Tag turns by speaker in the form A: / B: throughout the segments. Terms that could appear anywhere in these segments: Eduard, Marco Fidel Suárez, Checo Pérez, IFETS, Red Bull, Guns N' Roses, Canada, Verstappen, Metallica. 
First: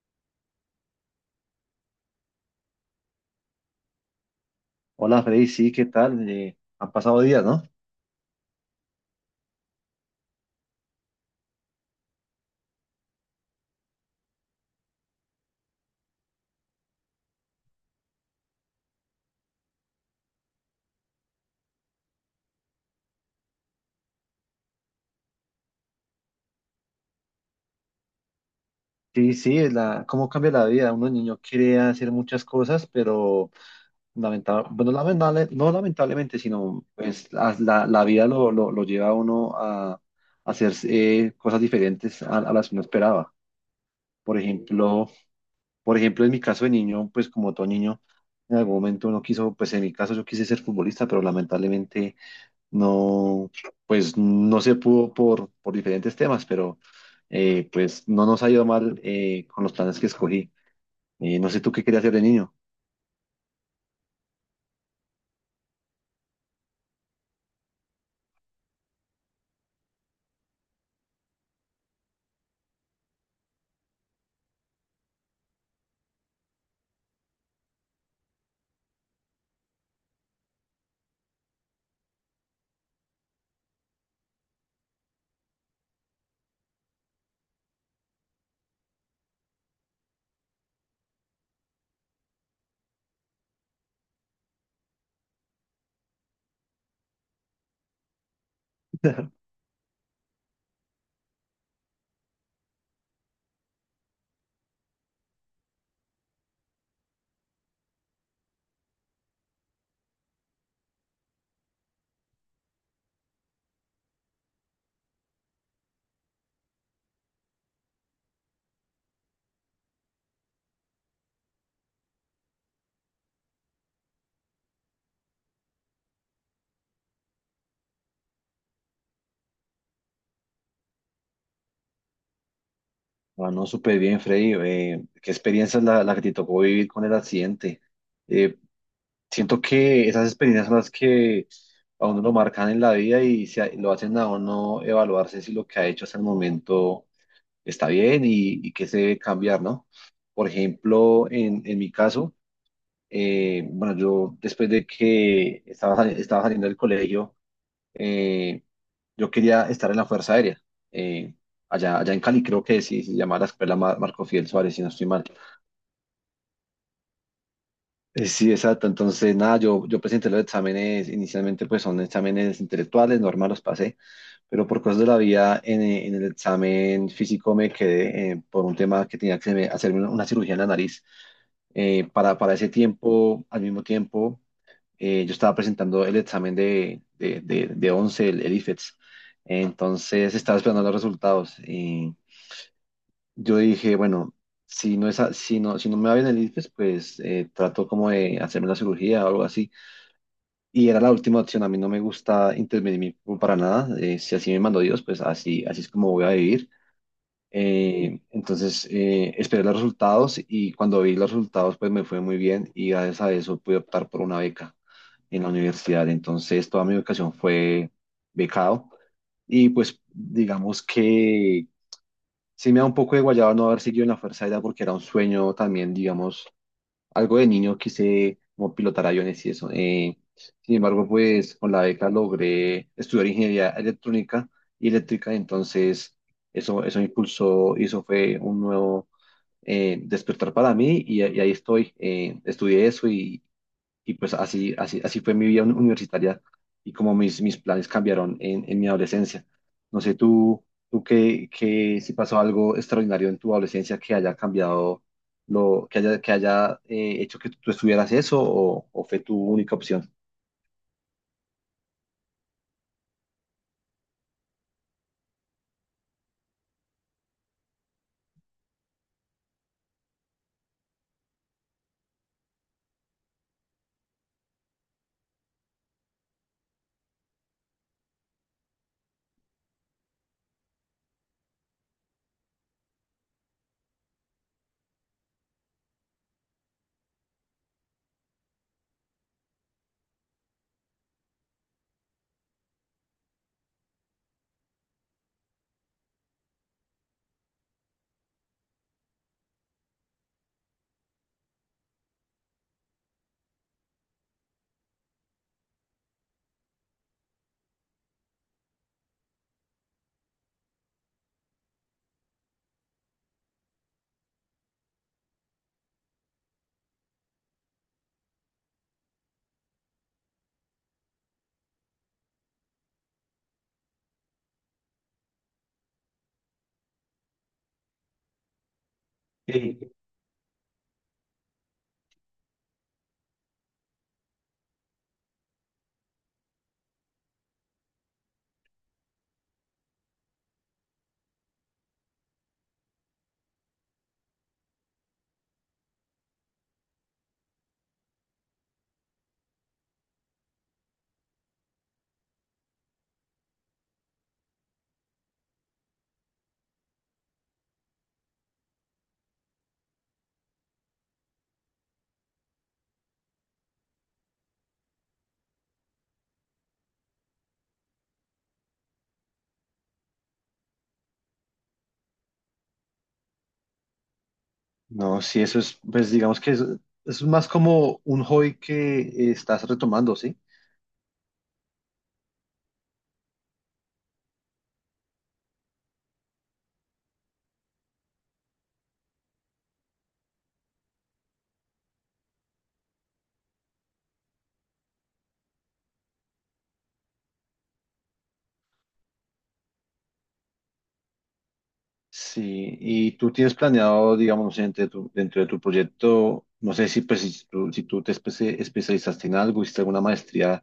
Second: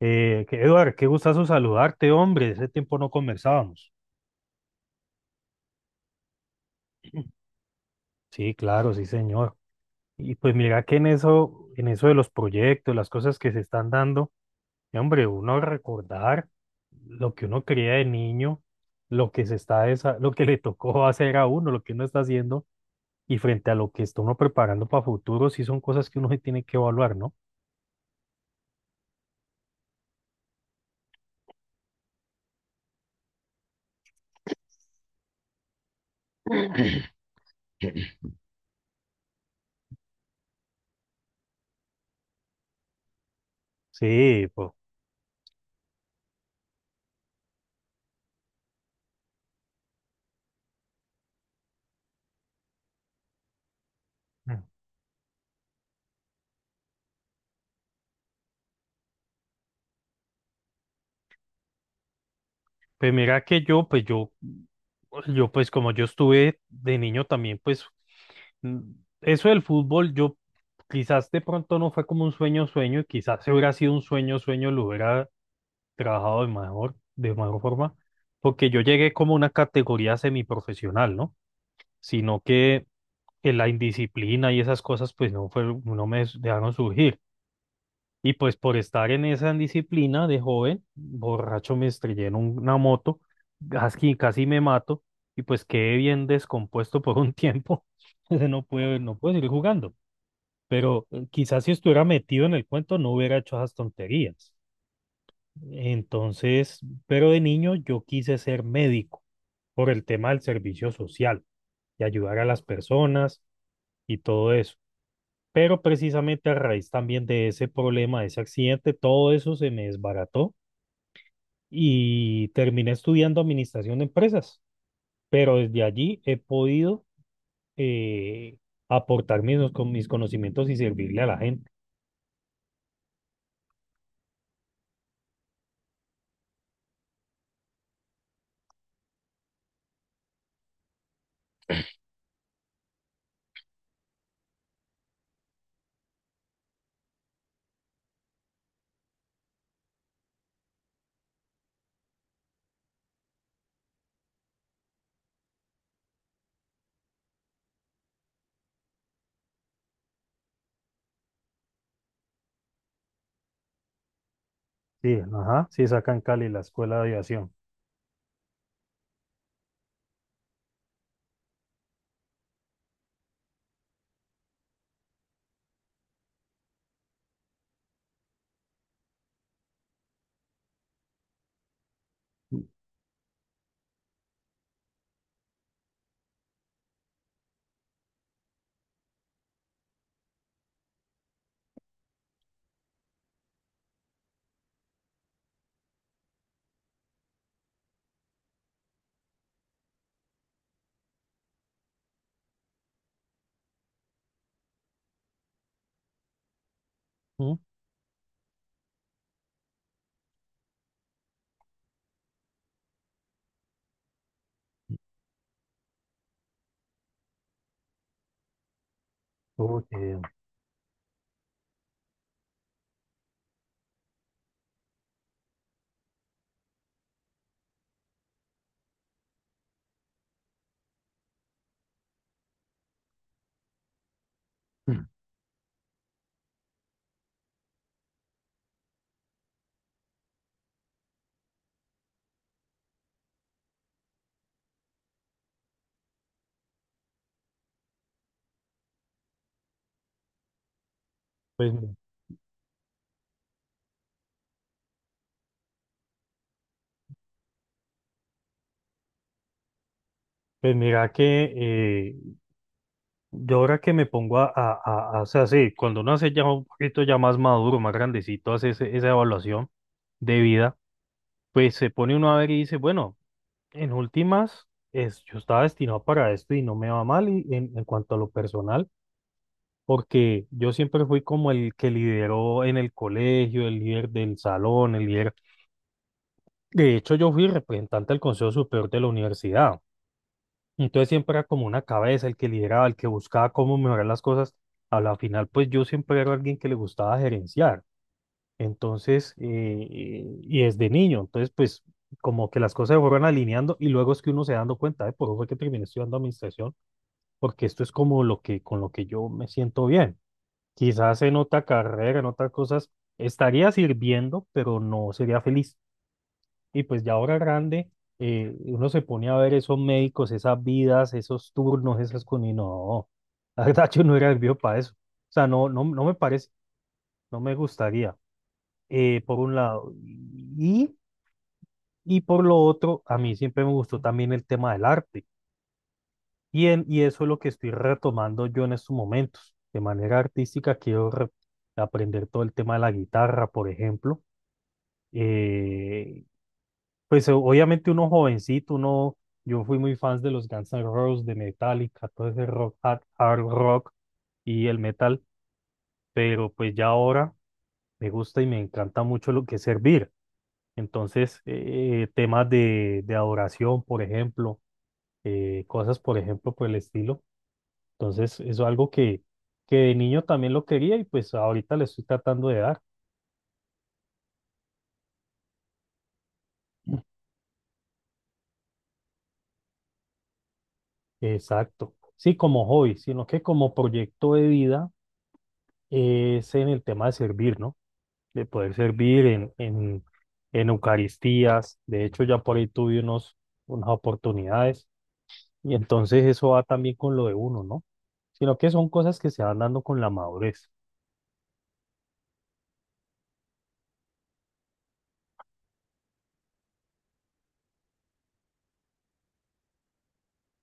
A: Eduard, qué gustazo saludarte, hombre. Ese tiempo no conversábamos.
B: Hola Freddy, sí, ¿qué tal? Han pasado días, ¿no?
A: Sí, claro, sí, señor. Y pues mira que en eso de los proyectos, las cosas que se están dando, hombre, uno recordar lo que uno creía de niño, lo que se está, desa- lo que le tocó hacer a uno, lo que uno está haciendo, y frente a lo que está uno preparando para futuro, sí son cosas que uno se tiene que evaluar, ¿no?
B: Sí, sí, cómo cambia la vida. Uno de niño quiere hacer muchas cosas, pero lamentable, bueno, lamentable, no lamentablemente, sino pues la vida lo lleva a uno a hacer cosas diferentes a las que uno esperaba. Por
A: Sí, pues.
B: ejemplo, por ejemplo, en mi caso de niño, pues como todo niño, en algún momento uno quiso, pues en mi caso yo quise ser futbolista, pero lamentablemente no, pues no se pudo por diferentes temas, pero pues no nos ha ido mal con los planes que escogí. No sé tú qué querías hacer de niño.
A: Pues mira que yo, yo pues como yo estuve de niño también, pues mm, eso del fútbol, yo quizás de pronto no fue como un sueño, y quizás si hubiera sido un sueño, lo hubiera trabajado de mejor forma, porque yo llegué como una categoría semiprofesional, ¿no? Sino que, que la indisciplina y esas cosas, pues no fue, no me dejaron surgir. Y pues por estar en esa indisciplina de joven, borracho me estrellé una moto, casi, casi me mato y pues quedé bien descompuesto por un tiempo. Entonces no puedo seguir jugando. Pero quizás si estuviera metido en el cuento no hubiera hecho esas tonterías. Entonces, pero de niño yo quise ser médico por el tema del servicio social y ayudar a las personas y todo eso. Pero precisamente a raíz también de ese problema, de ese accidente, todo eso se me desbarató y terminé estudiando administración de empresas, pero desde allí he podido eh, aportar mis, con mis conocimientos y servirle a la gente.
B: Ah, no, súper bien, Freddy. ¿Qué experiencia es la que te tocó vivir con el accidente? Eh, siento que esas experiencias son las que a uno lo marcan en la vida y lo hacen a uno evaluarse si lo que ha hecho hasta el momento está bien y qué se debe cambiar, ¿no? Por ejemplo, en mi caso. Bueno, yo después de que estaba saliendo del colegio, eh, yo quería estar en la Fuerza Aérea. eh, allá en Cali creo que sí, se llama la escuela Marco Fidel Suárez, si no estoy
A: Sí,
B: mal.
A: ajá, sí, sacan Cali la escuela de aviación.
B: Sí, exacto. Entonces, nada, yo presenté los exámenes, inicialmente pues son exámenes intelectuales, normal los pasé, pero por cosas de la vida en el examen físico me quedé por un tema que tenía que hacerme una cirugía en la nariz. Para ese tiempo, al mismo tiempo yo estaba presentando el examen de 11, el IFETS. Entonces estaba esperando los resultados. Y yo dije, bueno, si no, es a- si no, si no me va bien el IFES, pues trato como de hacerme una cirugía o algo así. Y era la última opción. A mí no me gusta intervenir mi cuerpo para nada. Si así me mandó Dios, pues así, así es como voy a vivir.
A: ¿No?
B: Entonces esperé los resultados y cuando vi los resultados, pues me fue muy bien y gracias a eso pude optar por una beca en la universidad. Entonces, toda mi educación fue becado y
A: Uy, qué
B: pues
A: bien.
B: digamos que sí me da un poco de guayaba no haber seguido en la Fuerza Aérea porque era un sueño también, digamos, algo de niño quise como pilotar aviones y eso. Sin embargo, pues con la beca logré estudiar ingeniería electrónica y eléctrica, entonces eso me impulsó y eso fue un nuevo despertar para mí y ahí estoy. Estudié eso y pues así fue mi vida universitaria y como mis planes cambiaron en mi adolescencia. No sé, tú
A: Pues, mi-
B: si pasó algo extraordinario en tu adolescencia que haya cambiado, que haya hecho que tú estuvieras eso o fue tu única opción.
A: pues mira que eh, yo ahora que me pongo o sea, sí, cuando uno hace ya un poquito ya más maduro, más grandecito, hace esa evaluación de vida, pues se pone uno a ver y dice, bueno. En últimas, es, yo estaba destinado para esto y no me va mal y, en cuanto a lo personal, porque yo siempre fui como el que lideró en el colegio, el líder del salón, el líder. De hecho, yo fui representante del Consejo Superior de la universidad. Entonces siempre era como una cabeza, el que lideraba, el que buscaba cómo mejorar las cosas. A la final, pues yo siempre era alguien que le gustaba gerenciar. Entonces, y desde niño, entonces, pues, como que las cosas se fueron alineando y luego es que uno se dando cuenta, de por eso fue que terminé estudiando administración, porque esto es como lo que, con lo que yo me siento bien. Quizás en otra carrera, en otras cosas, estaría sirviendo, pero no sería feliz. Y pues ya ahora grande, uno se pone a ver esos médicos, esas vidas, esos turnos, esas cosas, y no, la verdad yo no era el para eso. O sea, no, no, no me parece, no me gustaría por un
B: Sí.
A: lado. Y, y por lo otro, a mí siempre me gustó también el tema del arte. Y, y eso es lo que estoy retomando yo en estos momentos. De manera artística, quiero aprender todo el tema de la guitarra, por ejemplo. Eh, pues obviamente uno jovencito, uno, yo fui muy fan de los Guns N' Roses, de Metallica, todo ese rock, hard rock y el metal, pero pues ya ahora me gusta y me encanta mucho lo que es servir. Entonces, temas de adoración, por ejemplo, cosas, por ejemplo, por el estilo. Entonces, eso es algo que de niño también lo quería y pues ahorita le estoy tratando de dar.
B: No, sí, eso es, pues digamos que es más como un hobby que estás retomando, ¿sí?
A: Exacto. Sí, como hobby, sino que como proyecto de vida es en el tema de servir, ¿no? De poder servir en Eucaristías. De hecho, ya por ahí tuve unos, unas oportunidades y entonces eso va también con lo de uno, ¿no? Sino que son cosas que se van dando con la madurez.
B: Sí, y tú tienes planeado, digamos, no sé, dentro de tu proyecto, no sé si, pues, si tú te especializaste en algo, hiciste alguna maestría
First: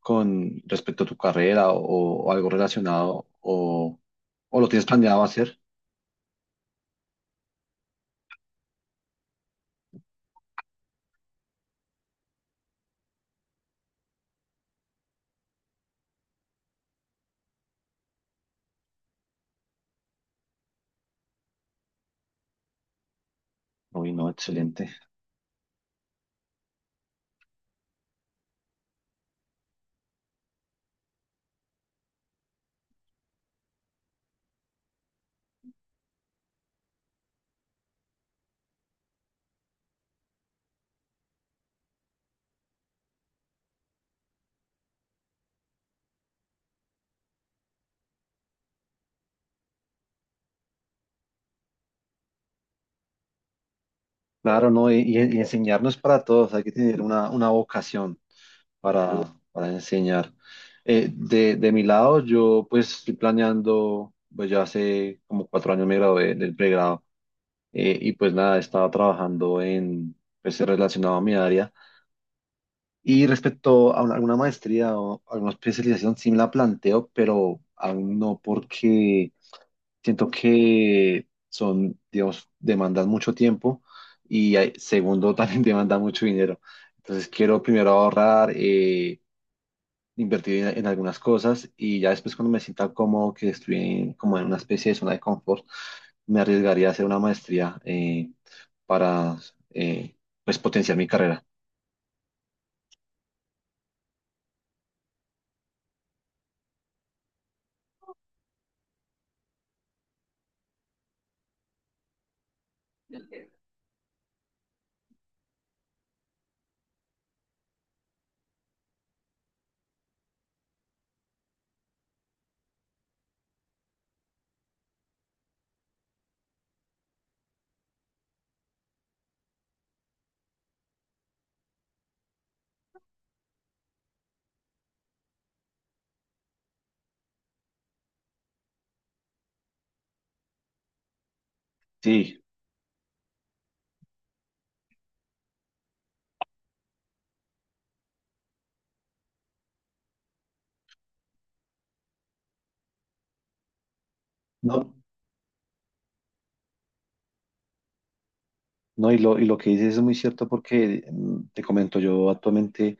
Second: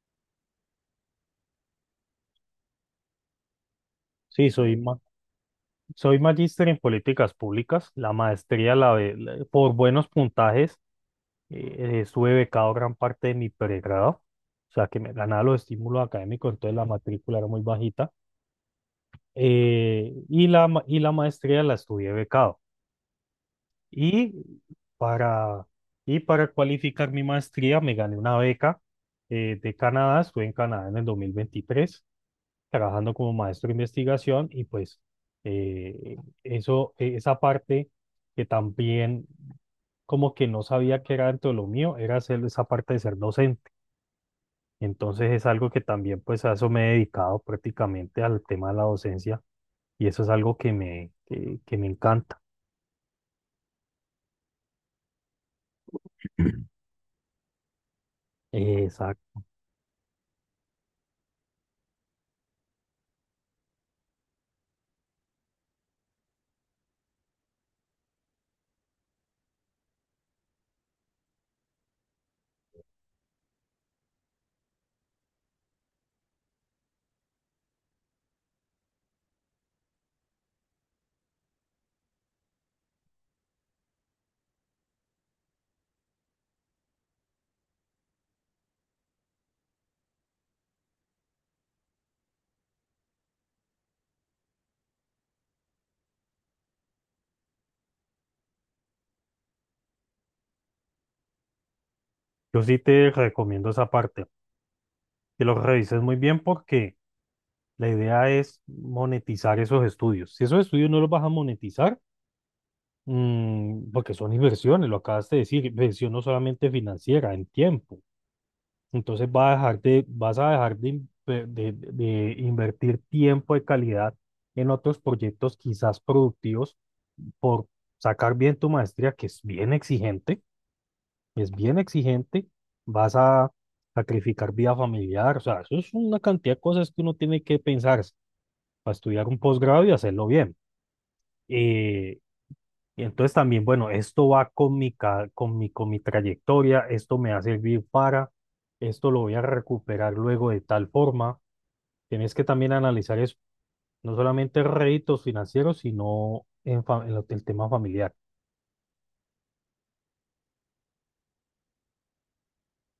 B: con respecto a tu carrera o algo relacionado,
A: Sí,
B: o lo
A: soy,
B: tienes
A: ma-
B: planeado hacer.
A: soy magíster en políticas públicas. La maestría, por buenos puntajes, estuve becado gran parte de mi pregrado. O sea, que me ganaba los estímulos académicos, entonces la matrícula era muy bajita. Y la maestría la estudié becado.
B: Uy, no,
A: Y
B: excelente.
A: para, y para cualificar mi maestría, me gané una beca de Canadá. Estuve en Canadá en el 2023. Trabajando como maestro de investigación y pues eh, esa parte que también como que no sabía que era dentro de lo mío, era hacer esa parte de ser docente. Entonces es algo que también pues a eso me he dedicado prácticamente al tema de la docencia y eso es algo que me encanta.
B: Claro, no, y enseñar no es para todos, hay que tener una vocación para,
A: Exacto.
B: para enseñar. De mi lado, yo pues estoy planeando, pues ya hace como 4 años me gradué del pregrado y pues nada, estaba trabajando en, pues relacionado a mi área. Y respecto a alguna maestría o alguna especialización, sí me la planteo, pero aún no porque siento que son, digamos, demandan mucho tiempo y segundo, también demanda mucho dinero. Entonces quiero primero ahorrar, invertir en algunas cosas y ya después cuando me sienta cómodo, que estoy como en una especie de zona de confort, me arriesgaría a hacer una maestría para eh, pues potenciar mi carrera.
A: Yo sí te recomiendo esa parte, que lo revises muy bien porque la idea es monetizar esos estudios. Si esos estudios no los vas a monetizar, mm, porque son inversiones, lo acabas de decir, inversión no solamente financiera, en tiempo. Entonces vas a dejar de, invertir tiempo de calidad en otros proyectos quizás productivos por sacar bien tu maestría, que es es bien exigente, vas a sacrificar vida familiar, o sea, eso es una cantidad de cosas que uno tiene que pensar para estudiar un posgrado y hacerlo bien. Eh,
B: Sí,
A: Y entonces también, bueno, esto va con mi, ca- con mi trayectoria, esto me va a servir para, esto lo voy a recuperar luego de tal forma. Tienes que también analizar eso, no solamente
B: no,
A: réditos financieros, sino en, fa- en lo- el tema familiar.
B: no, y lo que dices es muy cierto porque te comento, yo actualmente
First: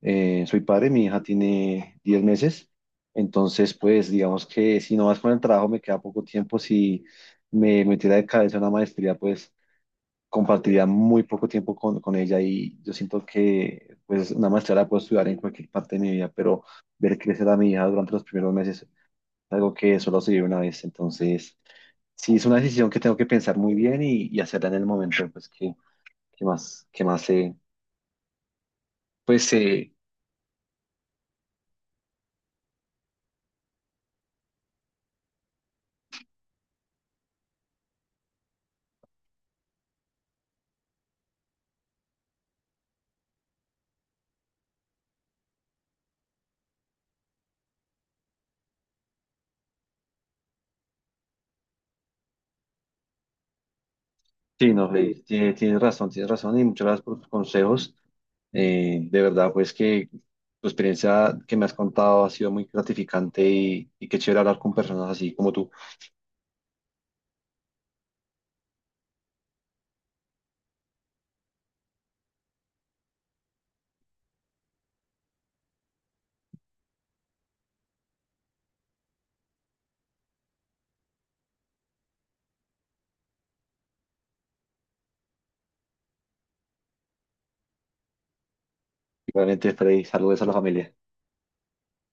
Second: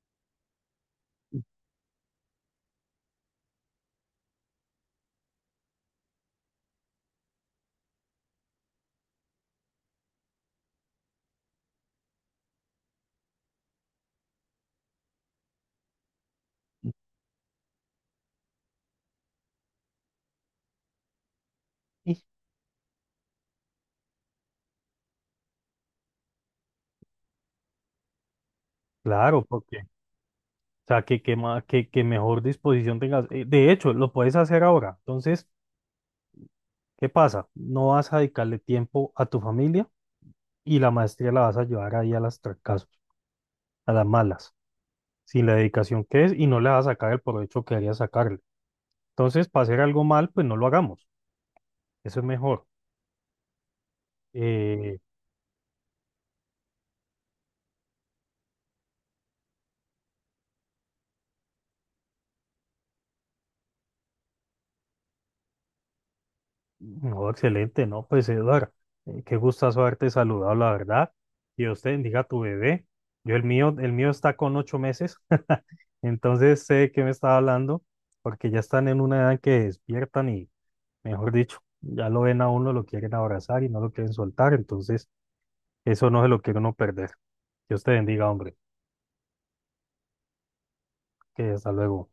B: soy padre, mi hija tiene 10 meses, entonces pues digamos que si no vas con el trabajo me queda poco tiempo, si me metiera de cabeza en una maestría, pues compartiría muy poco tiempo con ella y yo siento que pues una maestría la puedo estudiar en cualquier parte de mi vida, pero ver crecer a mi hija durante los primeros meses es algo que solo se vive una vez, entonces
A: y
B: sí es una decisión que tengo que pensar muy bien y hacerla en el momento, pues que más
A: Claro,
B: pues
A: porque,
B: se,
A: que mejor disposición tengas. De hecho, lo puedes hacer ahora. Entonces, ¿qué pasa? No vas a dedicarle tiempo a tu familia y la maestría la vas a llevar ahí a las trancazos, a las malas. Sin la dedicación que es y no le va a sacar el provecho que debería sacarle. Entonces, para hacer algo mal, pues no lo hagamos. Eso es mejor.
B: sí, no,
A: Eh,
B: tienes razón y muchas gracias por tus consejos. De verdad pues que tu experiencia que me has contado ha sido muy gratificante y qué chévere hablar con personas así como tú.
A: no, excelente, ¿no? Pues Eduardo, qué gustazo haberte saludado, la verdad. Y usted bendiga a tu bebé. Yo el mío está con 8 meses, entonces sé que me está hablando, porque ya están en una edad en que despiertan y, mejor dicho, ya lo ven a uno, lo quieren abrazar y no lo quieren soltar, entonces eso no se lo quiere uno perder. Dios te bendiga, hombre.
B: Igualmente, Freddy, saludos a la familia.
A: Que hasta luego.